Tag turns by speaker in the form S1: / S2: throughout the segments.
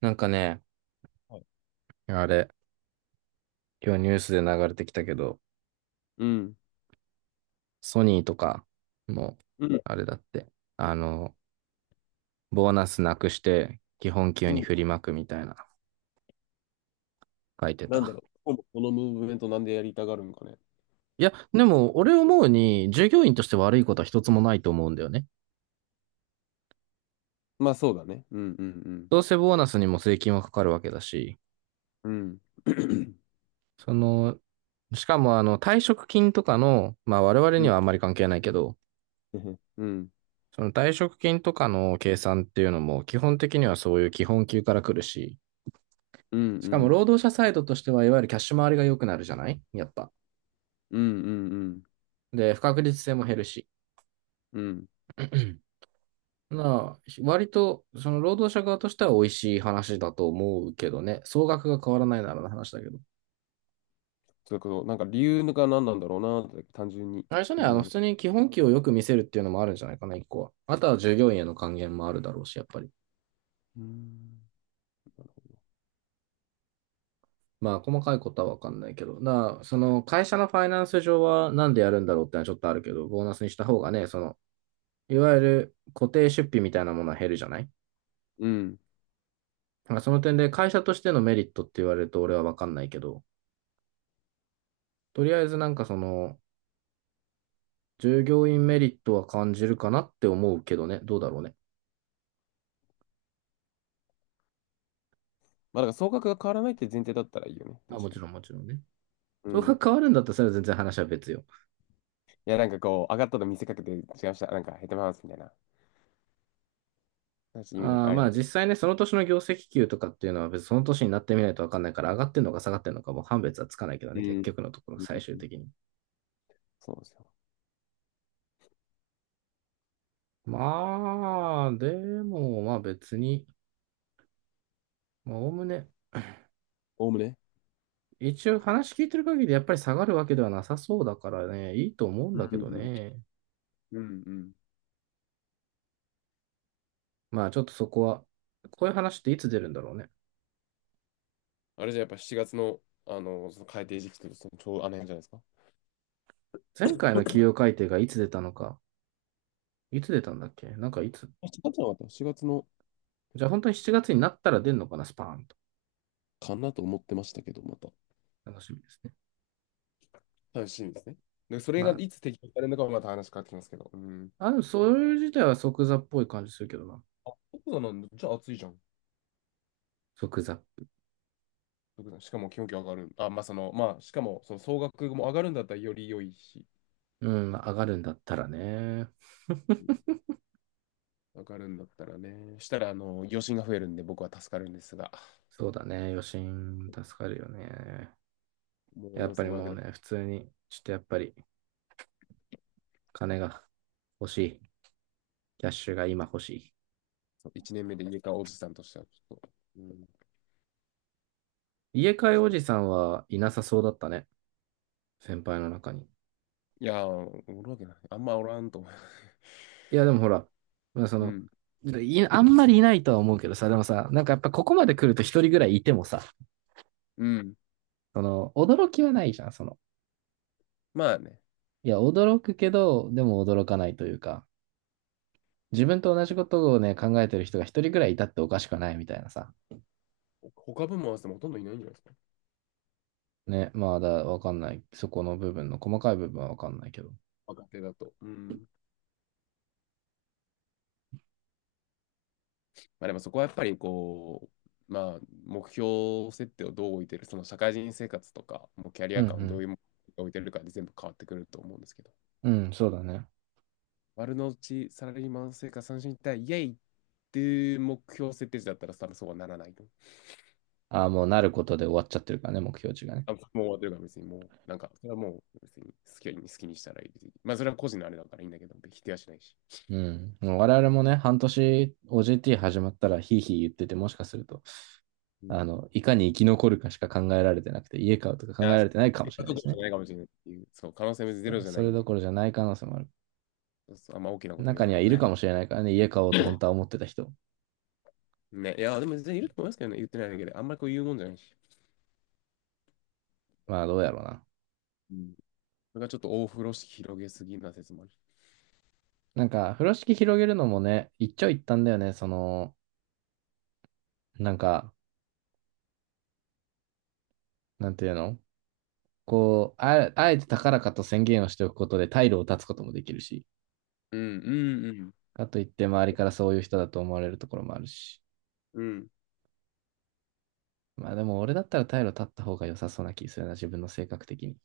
S1: なんかね、あれ、今日ニュースで流れてきたけど、
S2: うん。
S1: ソニーとかも、
S2: うん。
S1: あれだって、あの、ボーナスなくして基本給
S2: う
S1: に
S2: ん。
S1: 振りまくみたいな書いて
S2: なんだ
S1: た。
S2: ろう。このムーブメントなんでやりたがるんかね。
S1: いや、でも俺思うに、従業員として悪いことは一つもないと思うんだよね。
S2: まあそうだね。うんうん
S1: どうせボーナスにも税金はかかるわけだし、
S2: うん。うん。
S1: その、しかもあの退職金とかの、まあ我々
S2: う
S1: に
S2: ん。
S1: はあんまり関係ないけど、
S2: うんうん
S1: その退職金とかの計算っていうのも基本的にはそういう基本給から来るし、
S2: う
S1: しかも
S2: ん
S1: 労働者サイドとしては、いわゆるキャッシュ回りが良くなるじゃないやっぱ。
S2: うんうんうん。
S1: で、不確実性も減るし。
S2: うん、
S1: なあ、割と、その労働者側としては美味しい話だと思うけどね。総額が変わらないならの話だけど。
S2: それこそ、なんか理由が何なんだろうなって単純に
S1: 最初
S2: 気
S1: ね、
S2: にな
S1: 普
S2: る。
S1: 通に基本給をよく見せるっていうのもあるんじゃないかな、一個は。あとは従業員への還元もあるだろうし、やっぱり。
S2: うん。
S1: まあ、細かいことはわかんないけど。だから、その会社のファイナンス上はなんでやるんだろうってのはちょっとあるけど、ボーナスにした方がね、その、いわゆる固定出費みたいなものは減るじゃない。
S2: うん。
S1: まあ、その点で会社としてのメリットって言われると俺は分かんないけど、とりあえずなんかその、従業員メリットは感じるかなって思うけどね、どうだろうね。
S2: まあだから総額が変わらないって前提だったらいいよね。
S1: まあ、
S2: 確か
S1: もち
S2: に。
S1: ろんもちろんね。
S2: う
S1: そこ
S2: ん。
S1: が変わるんだったらそれは全然話は別よ。
S2: いやなんかこう、上がったと見せかけて違いました。なんか減ってますみたいな。私、イメ
S1: あー
S2: あれ
S1: まあ
S2: やけ
S1: 実
S2: ど。
S1: 際ね、その年の業績給とかっていうのは別にその年になってみないと分かんないから、上がってんのか下がってんのかもう判別はつかないけど
S2: う
S1: ね、
S2: ん。
S1: 結局のところ
S2: うんう
S1: 最
S2: ん
S1: 終
S2: うん、
S1: 的に。
S2: そうですよ。
S1: まあ、でもまあ別に、まあおおむね、
S2: おおむね。
S1: 一応話聞いてる限りやっぱり下がるわけではなさそうだからね、いいと思うん
S2: うん
S1: だけど
S2: うん
S1: ね。
S2: うんうんうん、
S1: まあちょっとそこは、こういう話っていつ出るんだろうね。
S2: あれじゃやっぱ7月の、その改定時期とそのちょうどあの辺じゃないですか。
S1: 前回の企 業改定がいつ出たのか、いつ出たんだっけなんかいつ。
S2: 7月はまた4月の
S1: じゃあ本当に7月になったら出るのかな、スパーンと。
S2: かなと思ってましたけど、また。
S1: 楽しみですね。
S2: 楽しみですね。で、それがい
S1: ま
S2: つ適用されるのかはまた話変わってきますけど。うん。
S1: あ、そういう自体は即座っぽい感じするけどな。
S2: あ、そうなんだ。じゃあ暑いじゃん。
S1: 即座。
S2: しかも気温気上がる。あ、まあしかもその総額も上がるんだったらより良いし、
S1: うん、まあ上がるんだったらね。
S2: 上がるんだったらね。したら、余震が増えるんで僕は助かるんですが、
S1: そうだね、余震助かるよね。
S2: もう
S1: やっぱり
S2: 4500
S1: もう
S2: 円、
S1: ね、普通に、ちょっとやっぱり金が欲しい。キャッシュが今欲しい。
S2: 1年目で家買うおじさんとしてはちょっと、うん、ちょっ
S1: 家買いお
S2: と
S1: じさんはいなさそうだったね。先輩の中に。
S2: いやー、おるわけない。あんまおらんと思う。
S1: いや、でもほら、まあそ
S2: う
S1: の、
S2: ん。
S1: いあんまりいないとは思うけどさ、でもさ、なんかやっぱここまで来ると一人ぐらいいてもさ、
S2: うん。
S1: その、驚きはないじゃん、その。
S2: まあね。
S1: いや、驚くけど、でも驚かないというか、自分と同じこ
S2: ほ
S1: とをね、考えてる人が一人ぐらいいたっておかしくはないみたいなさ。
S2: 他部門合わせてもほとんどいないんじゃないですか。
S1: ね、まあだ、わかんない。そこの部分の細かい部分はわかんないけど。
S2: 若手だと。うん。まあでもそこはやっぱりまあ目標設定をどう置いてる、その社会人生活とか、もうキャリ
S1: うん
S2: ア感をど
S1: う
S2: ういうものに置いてるかで全部変わってくると思うんですけど。
S1: ん。うん、そうだね。
S2: 丸の内サラリーマン生活三振一体イエイっていう目標設定時だったら多分そうはならないと。
S1: ああ、もうなることで終わっちゃってるからね、目標値がね。
S2: あ、もう終わってるから別にもう、なんか、それはもう別に好きにしたらいいです。別にまあ、それは個人のあれだからいいんだけど、否定はしないし。
S1: うん。もう我々もね、半年 OJT 始まったらヒーヒー言ってて、もしかすると、
S2: うん、い
S1: いかに生き残るかしか考えられてなくて、家買うとか考え
S2: や、
S1: ら
S2: そ
S1: れ
S2: う
S1: て
S2: そ
S1: な
S2: う、そ
S1: いか
S2: う
S1: も
S2: いう
S1: しれない
S2: と
S1: で
S2: ころ
S1: すね。
S2: じゃないかもしれないっていう、そう、可能性はゼロ
S1: そ
S2: じゃ
S1: そ
S2: ない
S1: れ
S2: ん
S1: ど
S2: で、
S1: ころじゃない可能性もある。
S2: そうそう、あんま大きなこと言
S1: 中
S2: わ
S1: に
S2: ない
S1: はい
S2: で
S1: るか
S2: ね。
S1: もしれないからね、家買おうと本当は思ってた人。
S2: ね、いや、でも全然いると思いますけどね、言ってないだけで、あんまりこう言うもんじゃないし。
S1: まあどうやろうな。
S2: うん、それがちょっと大風呂敷広げすぎな説もあるし。
S1: なんか、風呂敷広げるのもね、一長一短だよね。その、なんか、なんていうの、こう、あ、あえて高らかと宣言をしておくことで退路を断つこともできるし、
S2: うん、うん、うん、
S1: かといって周りからそういう人だと思われるところもあるし。
S2: うん。
S1: まあでも俺だったら退路立った方が良さそうな気するな、自分の性格的に。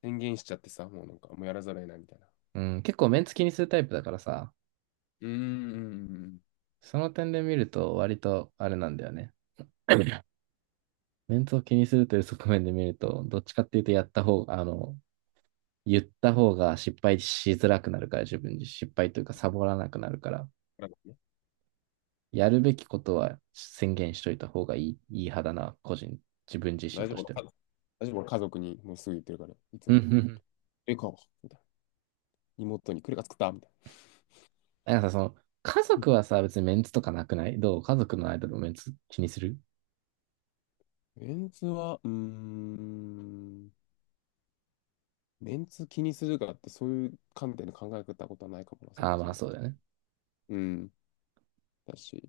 S2: 宣言しちゃってさ、もうなんか、もうやらざるを得ないみたいな。
S1: うん、結構メンツ気にするタイプだからさ、
S2: うん、うん、うんうん。
S1: その点で見ると割とあれなんだよね。メンツを気にするという側面で見ると、どっちかっていうとやった方、言った方が失敗しづらくなるから、自分に失敗というかサボらなくなるから、
S2: だからね、
S1: やるべきことは宣言しといた方がいい、いい派だな、個人、自分自
S2: 大
S1: 身
S2: 丈
S1: と
S2: 夫、
S1: し
S2: 俺
S1: ては。
S2: 家族大丈夫、俺家族にもうすぐ言ってるから、いつ
S1: うんうん
S2: も。
S1: うん。
S2: え、か、みたいな。妹に、クレが作ったみたい
S1: なんかさ、その、家
S2: な。
S1: 族はさ、別にメンツとかなくないどう家族の間のメンツ気にする。
S2: メンツは、メンツ気にするかってそういう観点で考えたことはないかもな、そ
S1: ああ、
S2: もそ
S1: まあ
S2: も。
S1: そうだよね。
S2: うん、だし。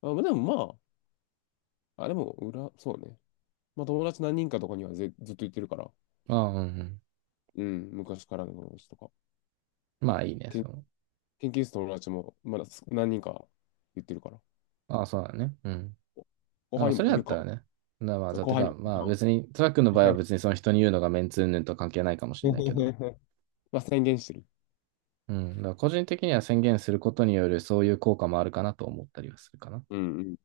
S2: まあ、まあでもまあ、あれも裏、そうね。まあ友達何人かとかにはずっと言ってるから、
S1: ああ、うんうん。
S2: うん、昔からの友達とか。
S1: まあいいね、
S2: けん
S1: その。
S2: 研究室の友達もまだ何人か言ってるから。
S1: ああ、そうだね。うん。
S2: お後
S1: ま
S2: 輩
S1: あ
S2: に
S1: そ
S2: も
S1: れや
S2: 言う
S1: っ
S2: か。
S1: たらね。なまあ、
S2: そう、
S1: だっ
S2: 後
S1: て
S2: 輩に
S1: か、
S2: も言
S1: まあ
S2: うか。
S1: 別に、トラックの場合は別にその人に言うのがメンツ云々とは関係ないかもしれないけど。
S2: まあ宣言してる。
S1: うん。だから個人的には宣言することによるそういう効果もあるかなと思ったりはするかな。
S2: うんうん。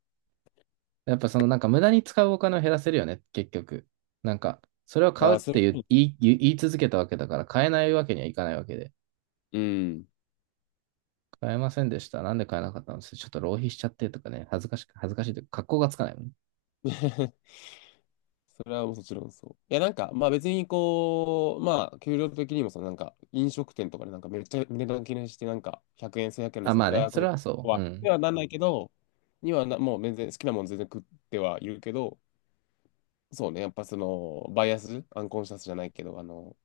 S1: やっぱそのなんか無駄に使うお金を減らせるよね、結局。なんか、それを買
S2: あ
S1: うっ
S2: あ、そ
S1: て
S2: れ。
S1: 言い続けたわけだから買えないわけにはいかないわけで。
S2: うん。
S1: 買えませんでした。なんで買えなかったんですちょっと浪費しちゃってとかね、恥ずかしいというか、格好がつかないもんね。
S2: それはもちろんそう。いや、なんか、まあ別にこう、まあ、給料的にもさ、なんか、飲食店とかでなんかめっちゃ値段気にして、なんか、100円、1100円の
S1: あ、
S2: さ、
S1: まあね、
S2: ああ、こ
S1: それ
S2: れ
S1: はそう。う
S2: は、に
S1: ん。
S2: はなんないけど、にはな、もう全然、好きなもん全然食ってはいるけど、そうね、やっぱその、バイアス、アンコンシャスじゃないけど、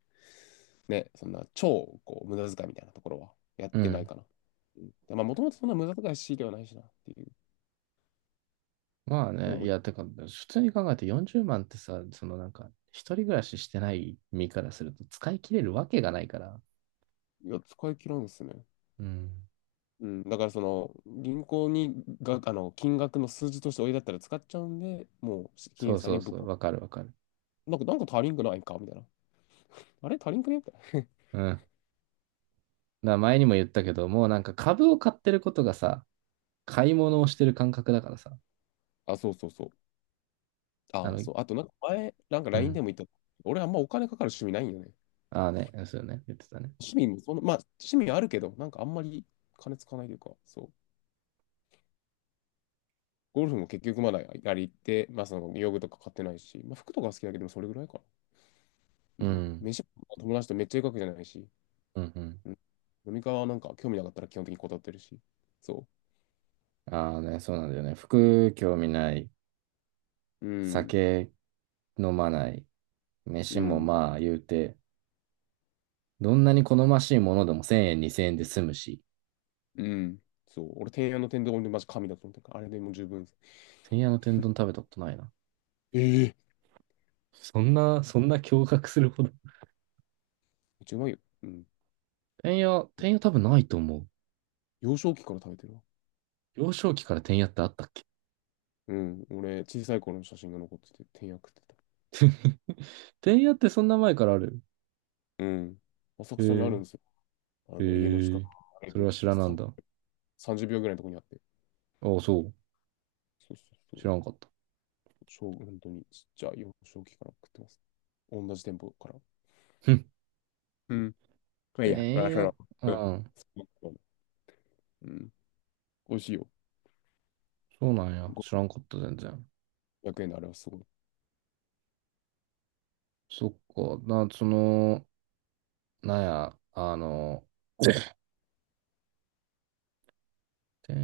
S2: ね、そんな、超、こう、無駄遣いみたいなところは、やっ
S1: う
S2: てない
S1: ん。
S2: かな。うん、まあ、もともとそんな無駄遣いしではないしな、っていう、っ
S1: まあ
S2: て
S1: ね、
S2: 思
S1: い
S2: い、
S1: や、てか、普通に考えて40万ってさ、そのなんか、一人暮らししてない身からすると使い切れるわけがないから。
S2: いや、使い切らんですね。
S1: うん。
S2: うん、だからその銀行にがあの金額の数字としておいだったら使っちゃうんで、もう金
S1: そ
S2: 融
S1: う
S2: さん
S1: そ
S2: に
S1: う
S2: ぶっ
S1: そう、
S2: こ、
S1: わかるわかる。
S2: なんか、なんか足りんくないかみたいな。あれ足りんくねみたい
S1: うん。だから前にも言ったけど、もうなんか株を買ってることがさ、買い物をしてる感覚だからさ。
S2: な。あ、そうそうそう。
S1: あ
S2: ああ、
S1: の、
S2: そう。あとなんか前、なんか
S1: う
S2: LINE
S1: ん。
S2: でも言った。俺あんまお金かかる趣味ないんよね。
S1: ああね、そうよね、言ってたね。
S2: 趣味もその、まあ趣味あるけど、なんかあんまり金使わないというか、そう。ゴルフも結局まだやり行って、まあその用具とか買ってないし、まあ服とか好きだけど、でもそれぐらいかな。う
S1: う
S2: ん。
S1: ん。
S2: 飯も友達とめっちゃ行くわけじゃないし、
S1: うんうん。
S2: うん、飲み会はなんか興味なかったら基本的に断ってるし。そ
S1: ああね、そうなんだよね。服興味ない、
S2: う。うん。
S1: 酒飲まない、
S2: う
S1: 飯も
S2: ん。
S1: まあ言うて、どんなに好ましいものでも1000円、2000円で済むし、
S2: うん。そう。俺、天安の天丼でマジ神だと思ってるから、あれでもう十分です。
S1: てんやの天丼食べたことないな。
S2: ええ、
S1: そんな、そんな驚愕するほど。
S2: めっちゃうまいよ。うん。
S1: 天て天や多分ないと思う。
S2: 幼少期から食べてるわ。
S1: 幼少期から天やってあったっけ。
S2: うん。俺、小さい頃の写真が残ってて、天安食ってた。
S1: 天 やってそんな前からある。
S2: うん。浅
S1: へ
S2: 草にある
S1: え、
S2: んですよ。あの、家の
S1: へ
S2: 近く
S1: え、そ
S2: 歩
S1: れ
S2: い
S1: は
S2: て
S1: 知らなん
S2: さ
S1: だ。
S2: 30秒ぐらいのところにあって。
S1: ああ、そう。
S2: そうそうそ
S1: 知
S2: う。
S1: らんかった。
S2: 本当にちっちゃい幼少期から食ってます。同じ店舗から。
S1: ふん。
S2: うん。まあいいや、ま
S1: 天
S2: あ、そ
S1: 屋、
S2: の、
S1: うん、
S2: うん。うん、美味しいよ。
S1: そうなんや。知らんかった、全然。
S2: 500円のあれはすごい。
S1: そっか、な、その、なんや、で、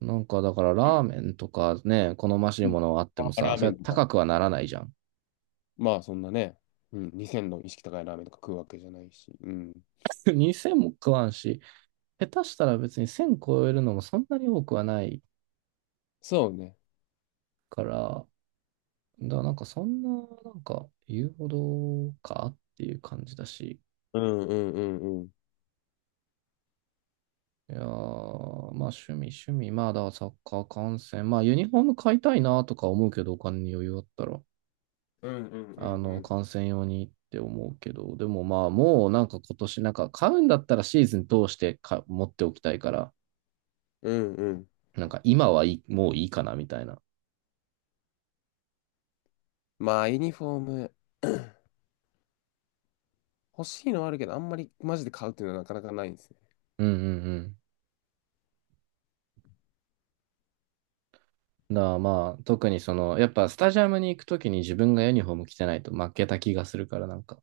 S1: なんかだからラーメンとかね、好ましい
S2: うん、
S1: ものはあって
S2: ま
S1: も
S2: あ
S1: さ、
S2: ラー
S1: そ
S2: メ
S1: れ
S2: ンとか。
S1: 高くはならないじゃん。
S2: まあ、そんなね、うん、2000の意識高いラーメンとか食うわけじゃないし。うん。
S1: 2000も食わんし、下手したら別に1000超えるのもそんなに多くはない
S2: そうね。
S1: から、だからなんかそんな、なんか言うほどかっていう感じだし、
S2: うんうんうんうん。
S1: いやー、まあ趣味趣味、まあだからサッカー観戦、まあユニフォーム買いたいなとか思うけど、お金に余裕あったら。
S2: うんうんうんうん。
S1: 観戦用にって思うけど、でもまあ、もうなんか今年、なんか買うんだったらシーズン通してか持っておきたいから、
S2: うんうん。
S1: なんか今はいい、もういいかなみたいな。
S2: まあ、ユニフォーム、欲しいのはあるけど、あんまりマジで買うっていうのはなかなかないんですね。
S1: うんうんうん。だからまあ、特にその、やっぱスタジアムに行くときに自分がユニフォーム着てないと負けた気がするから、なんか、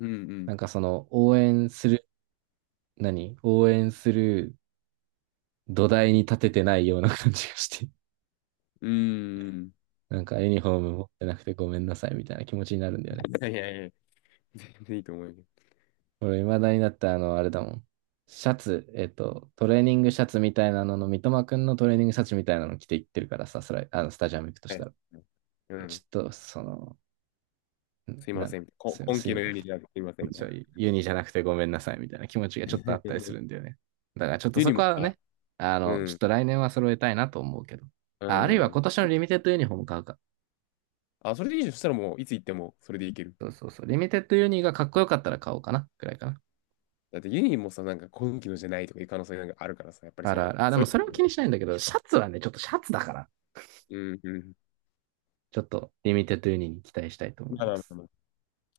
S2: うんうん。
S1: なんかその、応援する、何応援する土台に立ててないような感じがして、
S2: うんうん。
S1: なんかユニフォーム持ってなくてごめんなさいみたいな気持ちになるんだ
S2: い
S1: よね。
S2: やいやいや、全然いいと思うよ。
S1: 俺、未だになって、あれだもん。シャツ、トレーニングシャツみたいなのの、三笘くんのトレーニングシャツみたいなの着ていってるからさ、それ、スタジアム行くとし
S2: はい、
S1: たら。
S2: う
S1: ちょ
S2: ん。
S1: っと、その、
S2: すいま
S1: なん、
S2: せん。
S1: すいま
S2: 今
S1: せん、
S2: 期
S1: す
S2: の
S1: いま
S2: ユニ
S1: せ
S2: じゃなくてすいません、
S1: ん。
S2: みたい
S1: ちょ
S2: な。
S1: ユニじゃなくてごめんなさいみたいな気持ちがちょっとあったりする んだよね。だからちょっと
S2: ユニ
S1: そ
S2: も
S1: こは
S2: さ、
S1: ね、
S2: う
S1: ちょっ
S2: ん。
S1: と来年は揃えたいなと思うけど。
S2: う
S1: あ、あるいは
S2: ん。
S1: 今年のリミテッドユニフォーム買うか。
S2: あ、それでいいじゃん。そしたらもう、いつ行っても、それで行ける。
S1: そうそうそう。リミテッドユニがかっこよかったら買おうかな、くらいかな。
S2: だって家にもさ、なんか今期のじゃないとかいう可能性なんかあるからさ、やっぱり
S1: あ
S2: そ
S1: ら
S2: の、
S1: あら、あ、で
S2: そう
S1: も
S2: い
S1: それも気にしないんだけど、シャツはね、ちょっとシャツだから。
S2: う、うん、うん。
S1: ちょっとリミテッドユニに期待したいと思い
S2: まあま
S1: ま
S2: あま
S1: す。
S2: あまあ